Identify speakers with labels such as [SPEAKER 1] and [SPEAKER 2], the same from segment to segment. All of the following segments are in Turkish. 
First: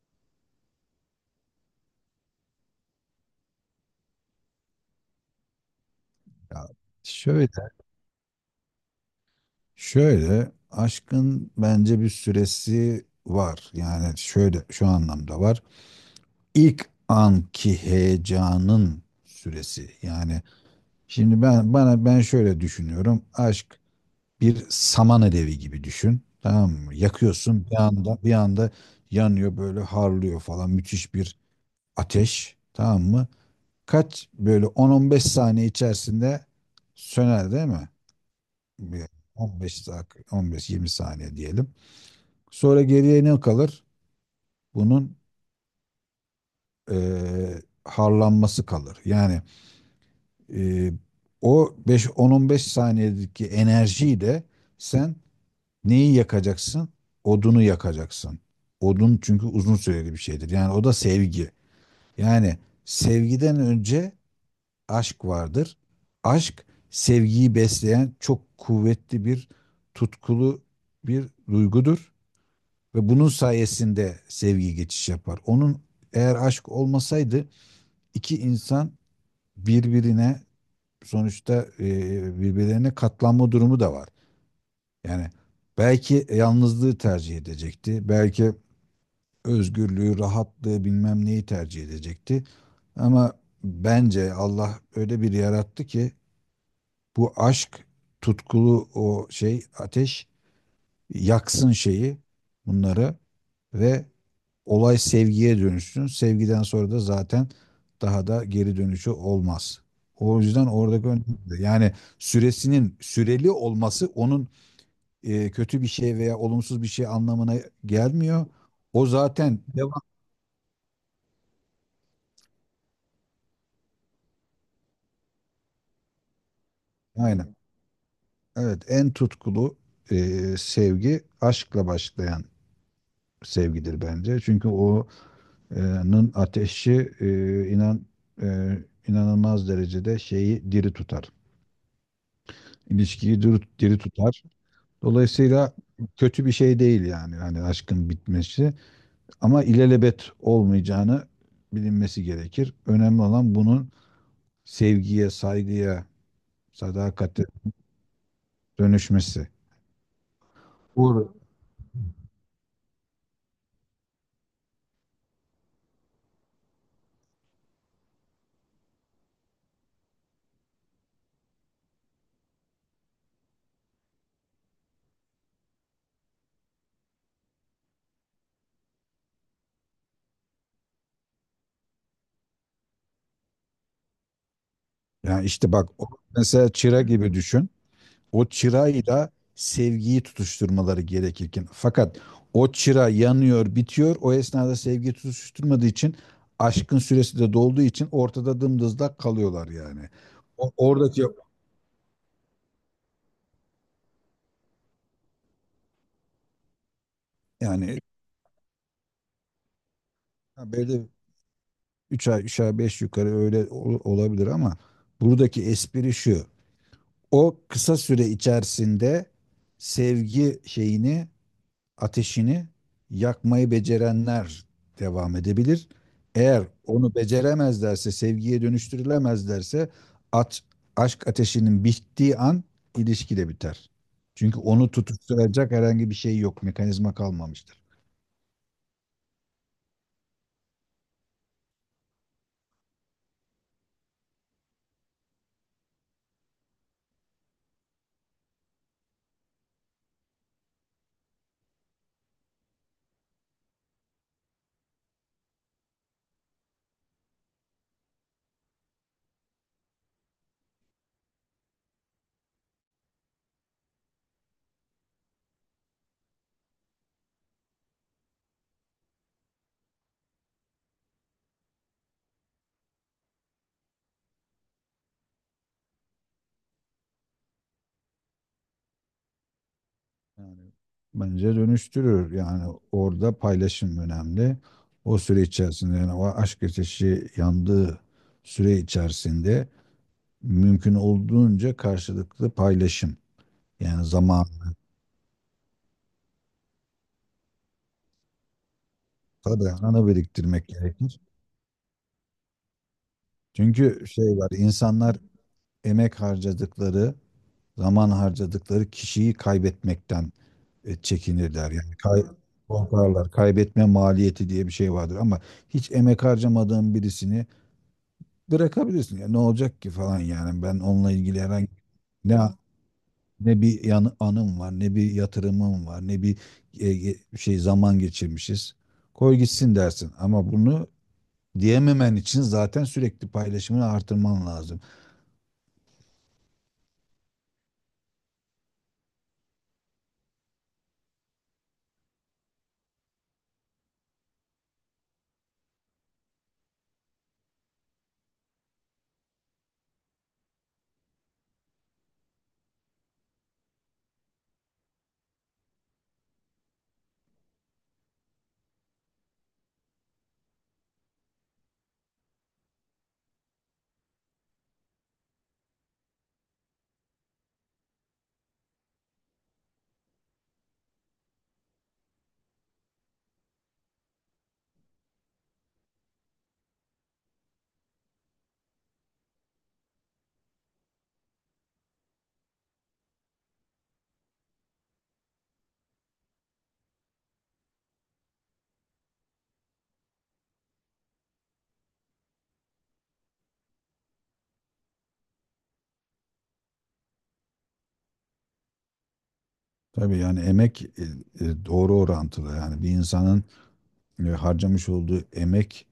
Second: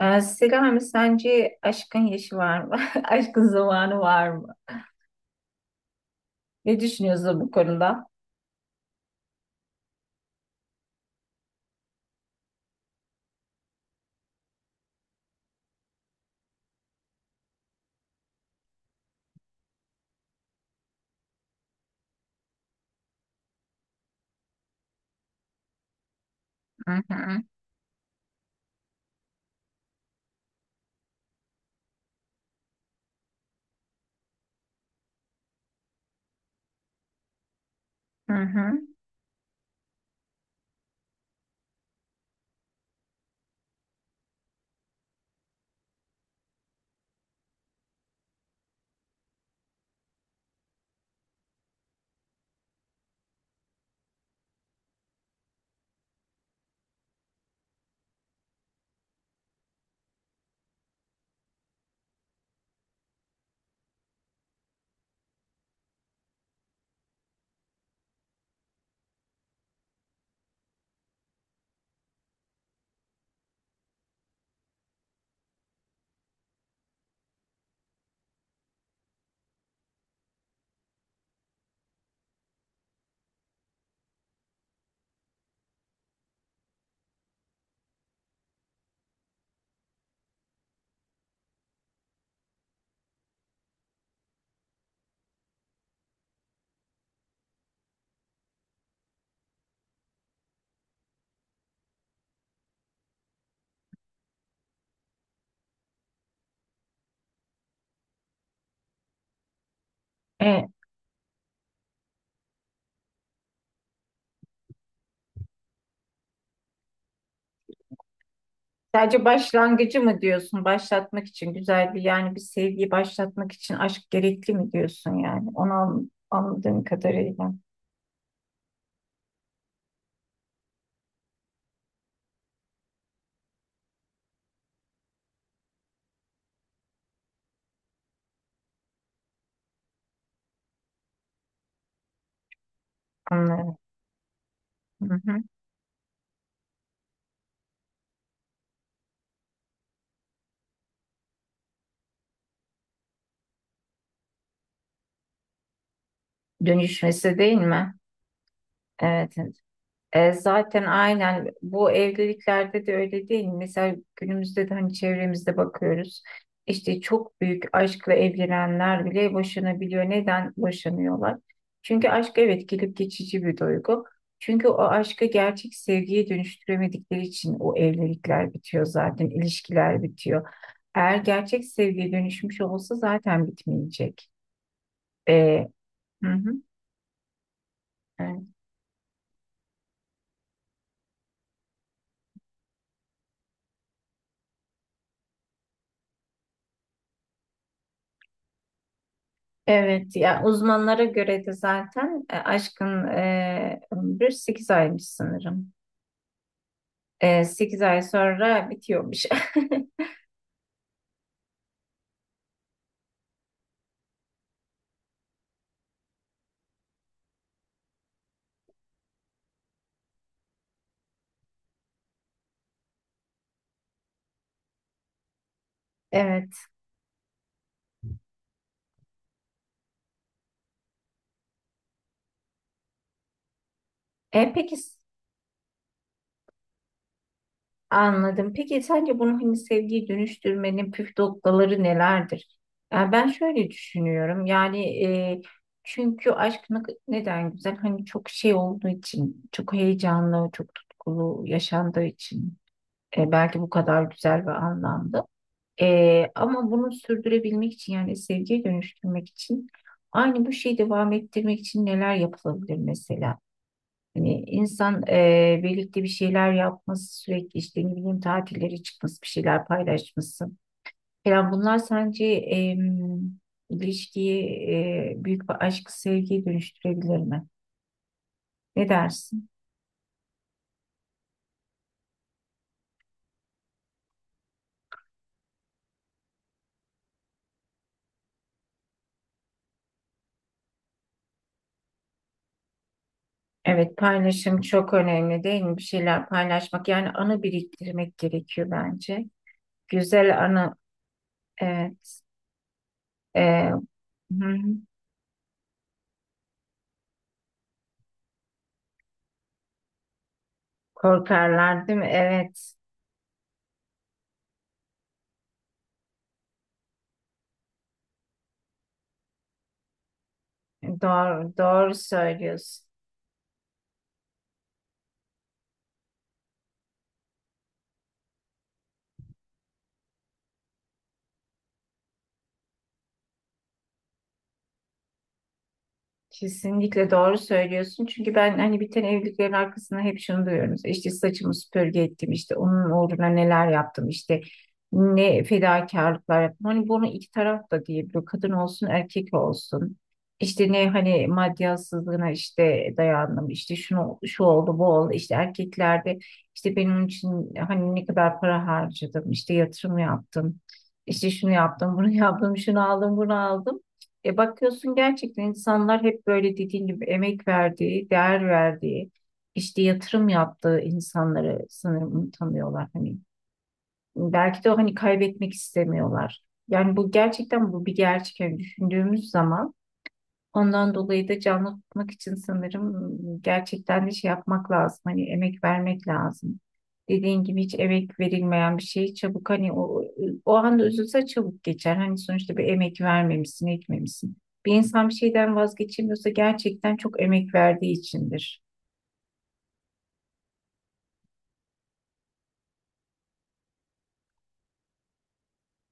[SPEAKER 1] Selami, sence aşkın yaşı var mı? Aşkın zamanı var mı?
[SPEAKER 2] Ya
[SPEAKER 1] Ne düşünüyorsun bu
[SPEAKER 2] şöyle,
[SPEAKER 1] konuda?
[SPEAKER 2] şöyle aşkın bence bir süresi var. Yani şöyle şu anlamda var. İlk anki heyecanın süresi. Yani şimdi ben şöyle düşünüyorum. Aşk bir saman alevi gibi düşün. Tamam
[SPEAKER 1] Hı
[SPEAKER 2] mı?
[SPEAKER 1] hı,
[SPEAKER 2] Yakıyorsun bir anda, bir anda yanıyor, böyle harlıyor falan, müthiş bir ateş. Tamam mı? Kaç böyle 10-15 saniye içerisinde söner, değil mi?
[SPEAKER 1] hı hı.
[SPEAKER 2] Bir 15 dak 15-20 saniye diyelim. Sonra geriye ne kalır? Bunun harlanması kalır. Yani eee, o 5 10-15 saniyedeki enerjiyle sen neyi yakacaksın? Odunu yakacaksın. Odun çünkü uzun süreli bir şeydir. Yani o da sevgi. Yani sevgiden önce aşk vardır. Aşk sevgiyi besleyen çok kuvvetli bir, tutkulu bir duygudur. Ve bunun sayesinde sevgi geçiş yapar. Eğer aşk olmasaydı iki insan birbirine, sonuçta birbirlerine katlanma durumu da var. Yani belki yalnızlığı tercih edecekti. Belki özgürlüğü, rahatlığı, bilmem neyi tercih edecekti. Ama bence Allah öyle bir yarattı ki bu aşk, tutkulu o şey ateş yaksın şeyi, bunları, ve olay sevgiye dönüşsün. Sevgiden sonra da zaten daha da geri dönüşü olmaz. O yüzden
[SPEAKER 1] Evet.
[SPEAKER 2] oradaki önemli. Yani süresinin süreli olması onun kötü bir şey veya olumsuz bir şey anlamına gelmiyor. O
[SPEAKER 1] Sadece
[SPEAKER 2] zaten
[SPEAKER 1] başlangıcı
[SPEAKER 2] devam.
[SPEAKER 1] mı diyorsun? Başlatmak için güzel bir yani bir sevgiyi başlatmak için aşk gerekli mi diyorsun yani? Onu anladığım kadarıyla.
[SPEAKER 2] Aynen. Evet, en tutkulu e, sevgi aşkla başlayan sevgidir bence. Çünkü o'nun ateşi, e, inanılmaz derecede şeyi diri tutar. İlişkiyi diri,
[SPEAKER 1] Anlıyorum.
[SPEAKER 2] diri tutar.
[SPEAKER 1] Hı hı.
[SPEAKER 2] Dolayısıyla kötü bir şey değil yani, hani aşkın bitmesi, ama ilelebet olmayacağını bilinmesi gerekir. Önemli olan bunun sevgiye, saygıya,
[SPEAKER 1] Dönüşmesi
[SPEAKER 2] sadakate
[SPEAKER 1] değil mi? Evet,
[SPEAKER 2] dönüşmesi.
[SPEAKER 1] evet. Zaten
[SPEAKER 2] Doğru.
[SPEAKER 1] aynen bu evliliklerde de öyle değil mi? Mesela günümüzde de hani çevremizde bakıyoruz. İşte çok büyük aşkla evlenenler bile boşanabiliyor. Neden boşanıyorlar? Çünkü aşk, evet, gelip geçici bir duygu. Çünkü o aşkı gerçek sevgiye dönüştüremedikleri için o evlilikler bitiyor zaten, ilişkiler bitiyor. Eğer gerçek sevgiye dönüşmüş olsa zaten bitmeyecek.
[SPEAKER 2] Yani
[SPEAKER 1] E,
[SPEAKER 2] işte bak, o
[SPEAKER 1] hı hı.
[SPEAKER 2] mesela çıra gibi düşün.
[SPEAKER 1] Evet.
[SPEAKER 2] O çırayla sevgiyi tutuşturmaları gerekirken, fakat o çıra yanıyor, bitiyor. O esnada sevgi tutuşturmadığı için, aşkın süresi de dolduğu için ortada dımdızlak kalıyorlar yani.
[SPEAKER 1] Evet, ya uzmanlara
[SPEAKER 2] Oradaki,
[SPEAKER 1] göre de zaten aşkın ömrü 8 aymış sanırım. E, 8
[SPEAKER 2] yani,
[SPEAKER 1] ay sonra bitiyormuş.
[SPEAKER 2] ha, böyle 3 ay, beş, yukarı öyle olabilir ama buradaki espri şu. O kısa süre içerisinde sevgi şeyini, ateşini yakmayı becerenler devam edebilir.
[SPEAKER 1] Evet.
[SPEAKER 2] Eğer onu beceremezlerse, sevgiye dönüştürülemezlerse, at, aşk ateşinin bittiği an ilişki de biter.
[SPEAKER 1] E,
[SPEAKER 2] Çünkü
[SPEAKER 1] peki
[SPEAKER 2] onu
[SPEAKER 1] s-
[SPEAKER 2] tutuşturacak herhangi bir şey yok, mekanizma kalmamıştır.
[SPEAKER 1] anladım. Peki sence bunu hani sevgiye dönüştürmenin püf noktaları nelerdir? Ya ben şöyle düşünüyorum. Yani çünkü neden güzel? Hani çok şey olduğu için, çok heyecanlı, çok tutkulu yaşandığı için. Belki bu kadar güzel ve anlamlı. Ama bunu sürdürebilmek için yani sevgiye dönüştürmek için aynı bu şeyi devam ettirmek için neler yapılabilir mesela? Hani insan birlikte bir şeyler yapması, sürekli işte ne bileyim tatillere çıkması, bir şeyler paylaşması falan, bunlar sence ilişkiyi, büyük bir aşk sevgiye dönüştürebilir mi? Ne dersin?
[SPEAKER 2] Yani bence dönüştürür. Yani orada paylaşım önemli. O süre içerisinde, yani o aşk ateşi yandığı süre içerisinde mümkün olduğunca karşılıklı paylaşım.
[SPEAKER 1] Evet,
[SPEAKER 2] Yani zamanı,
[SPEAKER 1] paylaşım çok önemli değil mi? Bir şeyler paylaşmak yani anı biriktirmek gerekiyor bence.
[SPEAKER 2] tabii anı
[SPEAKER 1] Güzel
[SPEAKER 2] biriktirmek
[SPEAKER 1] anı,
[SPEAKER 2] gerekir.
[SPEAKER 1] evet. Ee,
[SPEAKER 2] Çünkü şey
[SPEAKER 1] hı
[SPEAKER 2] var,
[SPEAKER 1] hı.
[SPEAKER 2] insanlar emek harcadıkları, zaman harcadıkları kişiyi kaybetmekten çekinirler.
[SPEAKER 1] Korkarlar
[SPEAKER 2] Yani
[SPEAKER 1] değil mi? Evet.
[SPEAKER 2] korkarlar. Kaybetme maliyeti diye bir şey vardır ama hiç emek harcamadığın birisini bırakabilirsin ya, ne olacak ki falan yani, ben onunla ilgili
[SPEAKER 1] Doğru,
[SPEAKER 2] herhangi
[SPEAKER 1] doğru
[SPEAKER 2] ne
[SPEAKER 1] söylüyorsun.
[SPEAKER 2] ne bir anım var, ne bir yatırımım var, ne bir şey zaman geçirmişiz, koy gitsin dersin. Ama bunu diyememen için zaten sürekli paylaşımını artırman lazım.
[SPEAKER 1] Kesinlikle doğru söylüyorsun. Çünkü ben hani biten evliliklerin arkasında hep şunu duyuyorum. İşte işte, saçımı süpürge ettim, işte onun uğruna neler yaptım, işte ne fedakarlıklar yaptım. Hani bunu iki taraf da diyebiliyor. Kadın olsun, erkek olsun. İşte ne hani maddiyatsızlığına işte dayandım, işte şunu şu oldu, bu oldu. İşte erkeklerde işte benim için hani ne kadar para harcadım, işte yatırım yaptım. İşte şunu yaptım, bunu yaptım, şunu aldım, bunu aldım. E bakıyorsun gerçekten insanlar hep böyle dediğin gibi emek verdiği, değer verdiği, işte yatırım yaptığı insanları sanırım tanıyorlar. Hani belki de o hani kaybetmek istemiyorlar. Yani bu gerçekten bu bir gerçek. Yani düşündüğümüz zaman, ondan dolayı da canlı tutmak için sanırım gerçekten de şey yapmak lazım. Hani emek vermek lazım. Dediğin gibi hiç emek verilmeyen bir şey çabuk hani o anda üzülse çabuk geçer. Hani sonuçta bir emek vermemişsin, etmemişsin. Bir insan bir şeyden vazgeçemiyorsa gerçekten çok emek verdiği içindir.
[SPEAKER 2] Tabii, yani emek doğru orantılı. Yani bir insanın harcamış olduğu emek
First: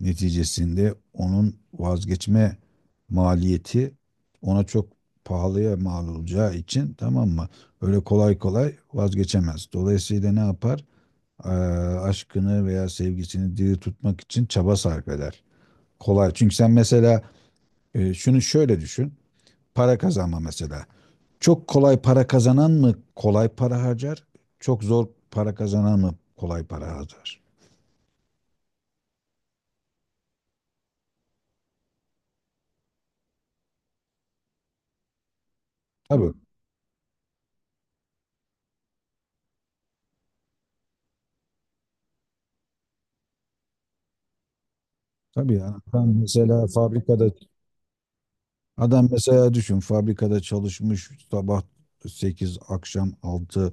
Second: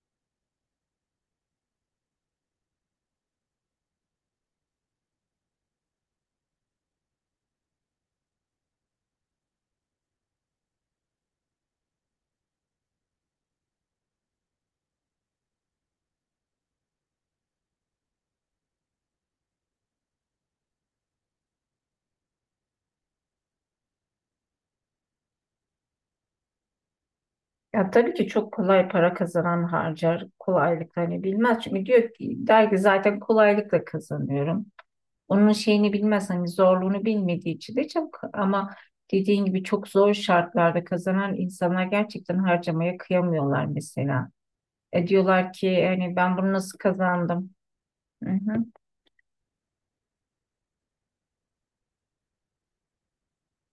[SPEAKER 2] neticesinde onun vazgeçme maliyeti ona çok pahalıya mal olacağı için, tamam mı? Öyle kolay kolay vazgeçemez. Dolayısıyla ne yapar? Aşkını veya sevgisini diri tutmak için çaba sarf eder. Kolay. Çünkü sen mesela şunu şöyle düşün. Para kazanma mesela. Çok kolay para kazanan mı kolay para harcar? Çok zor para kazanan mı kolay para harcar?
[SPEAKER 1] Ya tabii ki çok kolay para kazanan harcar kolaylıkla, hani bilmez. Çünkü diyor ki, der ki, zaten kolaylıkla kazanıyorum. Onun şeyini bilmez,
[SPEAKER 2] Tabii.
[SPEAKER 1] hani zorluğunu bilmediği için de çok, ama dediğin gibi çok zor şartlarda kazanan insanlar gerçekten harcamaya kıyamıyorlar mesela. E diyorlar
[SPEAKER 2] Tabii yani
[SPEAKER 1] ki hani ben bunu nasıl kazandım? Hı hı.
[SPEAKER 2] adam mesela düşün, fabrikada çalışmış, sabah 8 akşam altı,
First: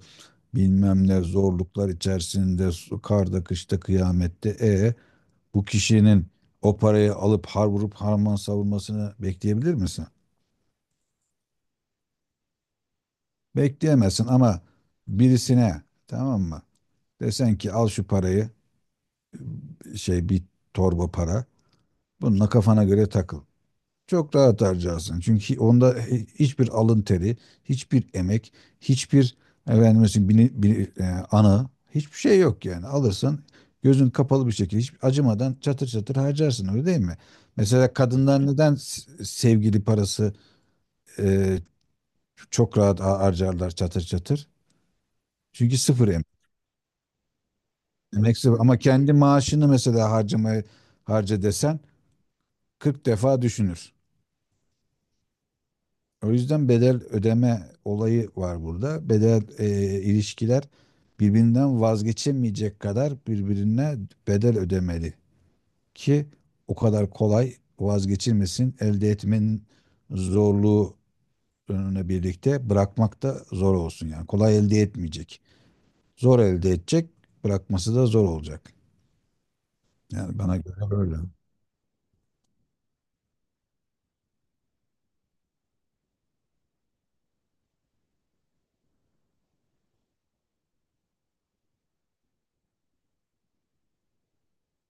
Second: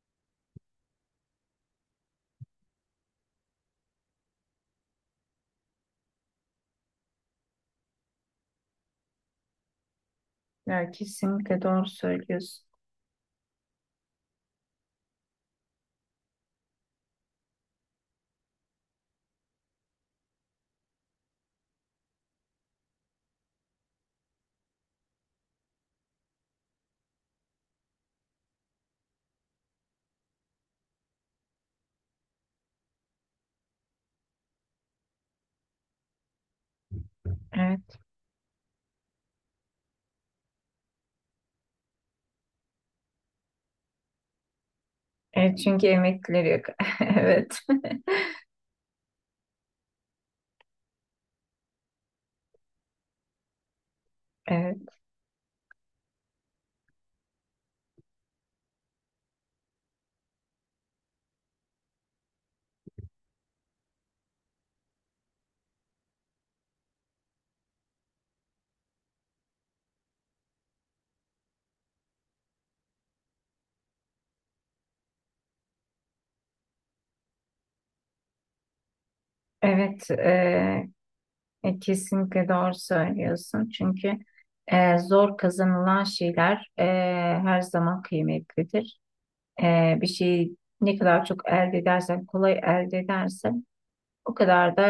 [SPEAKER 2] bilmem ne zorluklar içerisinde, karda, kışta, kıyamette, bu kişinin o parayı alıp har vurup harman savurmasını bekleyebilir misin?
[SPEAKER 1] Ya kesinlikle doğru söylüyorsun.
[SPEAKER 2] Bekleyemezsin. Ama birisine, tamam mı, desen ki al şu parayı, şey, bir torba para, bununla kafana göre takıl. Çok rahat harcarsın. Çünkü onda hiçbir alın teri, hiçbir emek, hiçbir, efendim mesela, ana, hiçbir şey yok yani. Alırsın gözün kapalı bir şekilde, hiç acımadan çatır çatır harcarsın, öyle değil mi? Mesela
[SPEAKER 1] Evet.
[SPEAKER 2] kadınlar neden sevgili parası e, çok rahat harcarlar çatır çatır?
[SPEAKER 1] Evet,
[SPEAKER 2] Çünkü
[SPEAKER 1] çünkü
[SPEAKER 2] sıfır emek.
[SPEAKER 1] emeklileri yok. Evet.
[SPEAKER 2] Emek sıfır. Ama kendi maaşını mesela harca desen 40 defa düşünür.
[SPEAKER 1] Evet.
[SPEAKER 2] O yüzden bedel ödeme olayı var burada. İlişkiler birbirinden vazgeçemeyecek kadar birbirine bedel ödemeli ki o kadar kolay vazgeçilmesin. Elde etmenin zorluğuna, birlikte bırakmak da zor olsun. Yani kolay elde etmeyecek. Zor elde edecek, bırakması da zor olacak.
[SPEAKER 1] Evet.
[SPEAKER 2] Yani bana göre böyle.
[SPEAKER 1] Kesinlikle doğru söylüyorsun. Çünkü zor kazanılan şeyler her zaman kıymetlidir. Bir şeyi ne kadar çok elde edersen, kolay elde edersen o kadar da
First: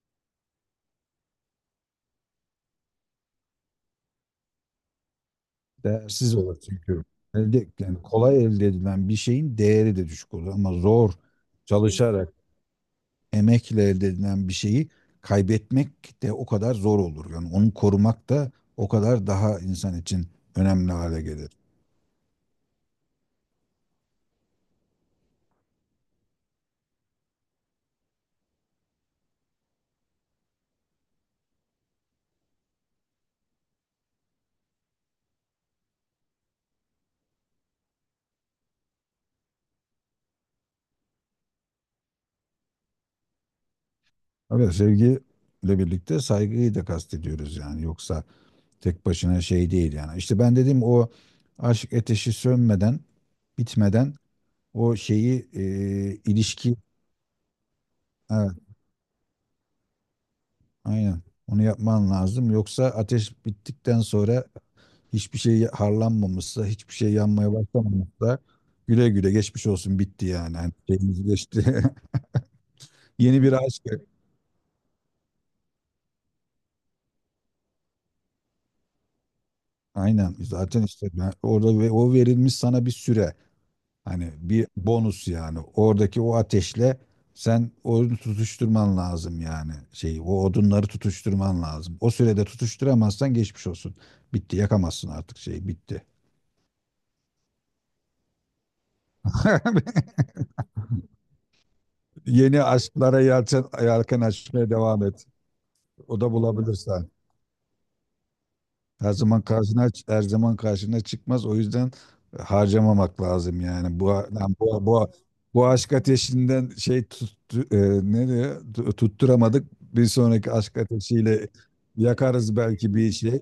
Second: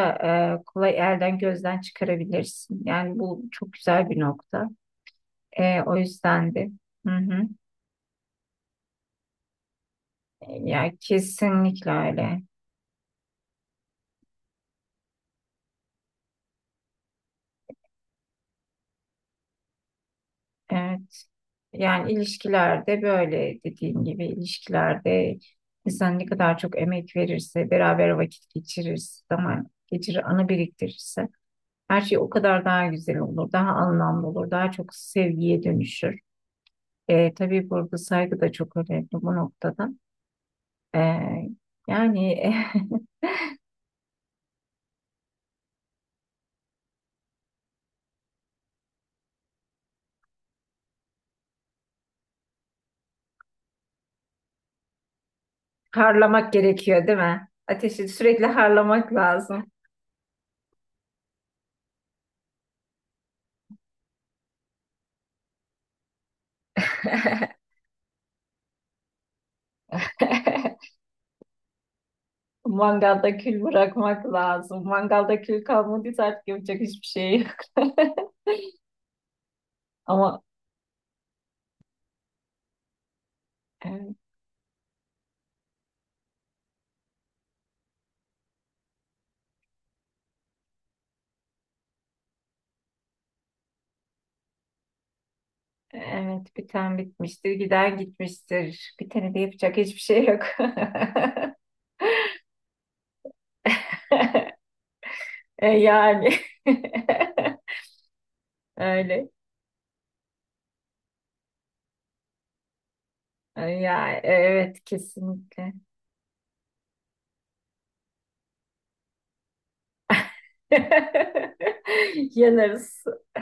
[SPEAKER 1] kolay elden gözden çıkarabilirsin. Yani bu çok güzel bir nokta. O
[SPEAKER 2] Değersiz
[SPEAKER 1] yüzden
[SPEAKER 2] olur
[SPEAKER 1] de
[SPEAKER 2] çünkü.
[SPEAKER 1] hı hı.
[SPEAKER 2] Yani kolay elde edilen bir şeyin değeri de düşük olur, ama
[SPEAKER 1] Ya
[SPEAKER 2] zor
[SPEAKER 1] kesinlikle
[SPEAKER 2] çalışarak,
[SPEAKER 1] öyle.
[SPEAKER 2] emekle elde edilen bir şeyi kaybetmek de o kadar zor olur. Yani onu korumak da o kadar daha insan için önemli
[SPEAKER 1] Evet.
[SPEAKER 2] hale gelir.
[SPEAKER 1] Yani ilişkilerde böyle dediğim gibi ilişkilerde insan ne kadar çok emek verirse, beraber vakit geçirirse, zaman geçirir, anı biriktirirse her şey o kadar daha güzel olur, daha anlamlı olur, daha çok sevgiye dönüşür. Tabii burada saygı da çok önemli bu noktada. E, yani
[SPEAKER 2] Evet, sevgiyle birlikte saygıyı da kastediyoruz yani. Yoksa tek başına şey değil yani. İşte ben dedim, o aşk ateşi sönmeden, bitmeden o şeyi
[SPEAKER 1] harlamak
[SPEAKER 2] ilişki
[SPEAKER 1] gerekiyor değil mi? Ateşi sürekli
[SPEAKER 2] evet,
[SPEAKER 1] harlamak lazım.
[SPEAKER 2] aynen onu yapman lazım. Yoksa ateş bittikten sonra hiçbir şey harlanmamışsa, hiçbir şey yanmaya başlamamışsa, güle güle, geçmiş olsun, bitti yani. Hani şeyimiz geçti.
[SPEAKER 1] Mangalda
[SPEAKER 2] Yeni bir
[SPEAKER 1] kül
[SPEAKER 2] aşk.
[SPEAKER 1] bırakmak lazım. Mangalda kül kalmadıysa artık yapacak hiçbir şey yok.
[SPEAKER 2] Aynen,
[SPEAKER 1] Ama
[SPEAKER 2] zaten işte, orada ve o verilmiş sana bir süre.
[SPEAKER 1] e,
[SPEAKER 2] Hani bir bonus yani. Oradaki o ateşle sen onu tutuşturman lazım yani. Şeyi, o odunları tutuşturman lazım. O sürede tutuşturamazsan geçmiş olsun. Bitti, yakamazsın artık şeyi, bitti.
[SPEAKER 1] evet, biten bitmiştir, giden gitmiştir. Bitene de yapacak hiçbir şey yok.
[SPEAKER 2] Yeni aşklara yelken açmaya devam et.
[SPEAKER 1] E,
[SPEAKER 2] O
[SPEAKER 1] yani
[SPEAKER 2] da bulabilirsen. Her
[SPEAKER 1] öyle.
[SPEAKER 2] zaman karşına her zaman karşına çıkmaz. O yüzden harcamamak
[SPEAKER 1] E,
[SPEAKER 2] lazım yani. Bu
[SPEAKER 1] Ya
[SPEAKER 2] lan,
[SPEAKER 1] evet,
[SPEAKER 2] bu
[SPEAKER 1] kesinlikle.
[SPEAKER 2] aşk ateşinden şey tuttu, ne diyor? Tutturamadık. Bir sonraki aşk ateşiyle yakarız belki
[SPEAKER 1] Yanarız.
[SPEAKER 2] bir şey.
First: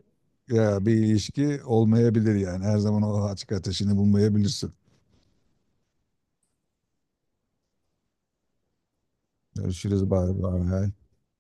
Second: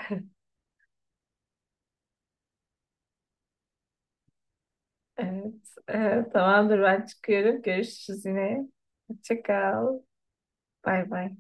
[SPEAKER 2] Ya bir ilişki olmayabilir yani. Her zaman o aşk ateşini bulmayabilirsin.
[SPEAKER 1] Evet, evet, tamamdır, ben çıkıyorum. Görüşürüz yine. Hoşça kal.
[SPEAKER 2] Görüşürüz. Bay bay.
[SPEAKER 1] Bay bay.